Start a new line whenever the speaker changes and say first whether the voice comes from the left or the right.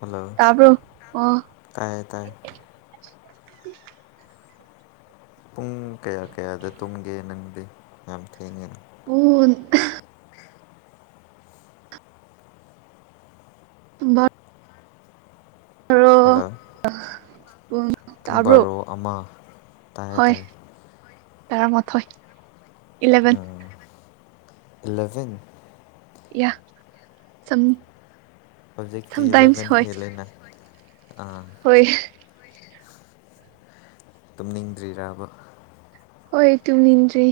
left: hello
right: ꯇꯥꯕ꯭ꯔꯣ ꯑꯣ
left: ꯇꯥꯏ ꯇꯥꯏ
right: [inaudible]
left: ꯄꯨꯡ ꯀꯌꯥ ꯀꯌꯥꯗ ꯇꯨꯝꯒꯦ ꯅꯪꯗꯤ ꯌꯥꯝ ꯊꯦꯡꯉꯦ
right: ꯑꯣ ꯇꯃ ꯑꯣ
left: ꯍꯜꯂꯣ
right: ꯄꯨꯡ ꯇꯥꯕ꯭ꯔꯣ
left: ꯇꯥꯌꯦ ꯇꯥꯌꯦ
right: ꯇꯔꯥ ꯃꯊꯣꯏ ꯏꯂꯚꯦꯟ
left: ꯂꯂꯦꯚꯦꯟ
right: ꯌꯥ ꯁ
left: ꯍꯧꯖꯤꯛꯇꯤ ꯏꯂꯚꯦꯟ ꯍꯦꯜꯂꯦꯅ ꯑꯥ
right: ꯍꯣꯏ
left: ꯇꯨꯝꯅꯤꯡꯗ꯭ꯔꯤꯔꯕ
right: ꯍ ꯇꯨꯝ ꯅꯅꯤꯗ꯭ꯔꯤ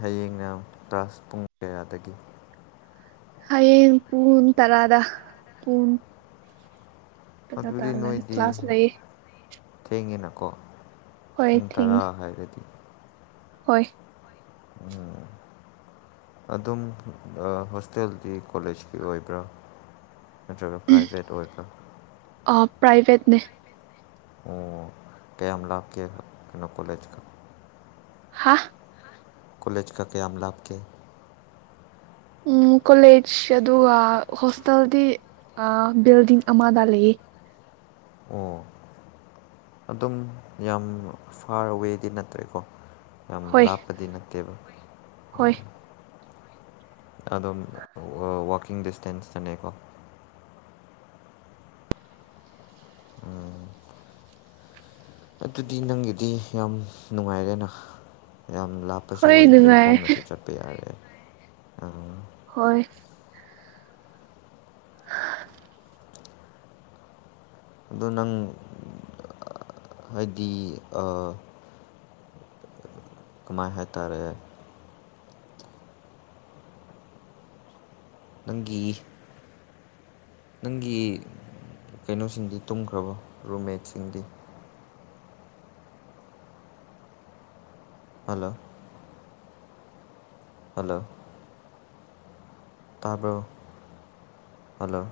left: ꯍꯌꯦꯡ ꯅ ꯀ꯭ꯂꯥꯁ ꯄꯨꯡ ꯀꯌꯥꯗꯒꯤ
right: ꯍꯌꯦ ꯄꯨꯡꯟ ꯇꯔꯥꯗ ꯄꯨꯡꯟ
left: ꯑꯗꯨ ꯑꯗꯨꯗꯤ ꯅꯣꯏꯗꯤ
right: ꯀ꯭ꯂꯥꯁ ꯂꯩꯌꯦ
left: ꯊꯦꯡꯉꯤꯅꯀꯣ
right: ꯍꯣꯏ
left: ꯄꯨꯡ ꯇꯔꯥ
right: ꯊꯤꯡ
left: ꯍꯥꯏꯔꯗꯤ
right: ꯍꯣꯏ
left: ꯎꯝ ꯑꯗꯨꯝ ꯍꯣꯁꯇꯦꯜꯗꯤ ꯀꯣꯂꯦꯖꯀꯤ ꯑꯣꯏꯕ꯭ꯔꯥ ꯅꯠꯇ꯭ꯔꯒ ꯄ꯭ꯔꯥꯏꯚꯦꯠ ꯑꯣꯏꯕ
right: ꯑ ꯄ꯭ꯔꯥꯏꯚꯦꯠꯅꯦ
left: ꯑꯣ ꯀꯥꯌꯥꯝ ꯂꯥꯞ ꯀꯦꯕ ꯀꯩꯅꯣ ꯀꯣꯂꯦꯖ ꯀ
right: ꯍꯥ
left: ꯀꯣꯂꯦꯆ ꯀ ꯀꯌꯥꯝ ꯂꯥꯞꯀꯦ
right: ꯎꯝ ꯀꯣꯂꯦꯖ ꯑꯗꯨꯒ ꯍꯣꯁꯇꯦꯜꯗꯤ ꯑ ꯕꯤꯜꯗꯤꯡ ꯑꯃꯗ ꯂꯩ
left: ꯑꯣ ꯑꯗꯨꯝ ꯌꯥꯝ ꯐꯥꯔ ꯋꯦꯗꯤ ꯅꯠꯇ꯭ꯔꯦꯀꯣ ꯌꯥꯝ
right: ꯍꯣꯏ
left: ꯂꯥꯞꯄꯗꯤ ꯅꯠꯇꯦꯕ
right: ꯍꯣꯏ
left: ꯎꯝ ꯑꯗꯨꯝ ꯋꯥ ꯋꯀꯤꯡ ꯗꯤꯁꯇꯦꯟꯁꯇꯅꯦꯀꯣ ꯎꯝ ꯑꯗꯨꯗꯤ ꯅꯪꯒꯤꯗꯤ ꯌꯥꯝ ꯅꯨꯡꯉꯥꯏꯔꯦꯅ ꯌꯥꯝ ꯂꯥꯞꯄꯁꯨ
right: ꯍꯣꯏ
left: ꯑꯣꯏꯗ꯭ꯔꯦ
right: ꯅꯨꯡꯉꯥꯏ
left: ꯈꯣꯡꯅꯁꯨ ꯆꯠꯄ ꯌꯥꯔꯦ
right: ꯍꯣꯏ
left: ꯑꯗꯣ ꯅꯪ ꯍꯥꯏꯗꯤ ꯑ ꯀꯃꯥꯏ ꯍꯥꯏꯇꯥꯔꯦ ꯅꯪꯒꯤ ꯅꯪꯒꯤ ꯀꯩꯅꯣꯁꯤꯡꯗꯤ ꯇꯨꯝꯈ꯭ꯔꯕꯣ ꯔꯨꯝꯃꯦꯠꯁꯤꯡꯗꯤ ꯍꯜꯂꯣ ꯍꯜꯂꯣ ꯇꯥꯕ꯭ꯔꯣ ꯍꯜꯂꯣ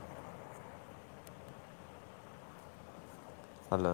left: ꯍꯜꯂꯣ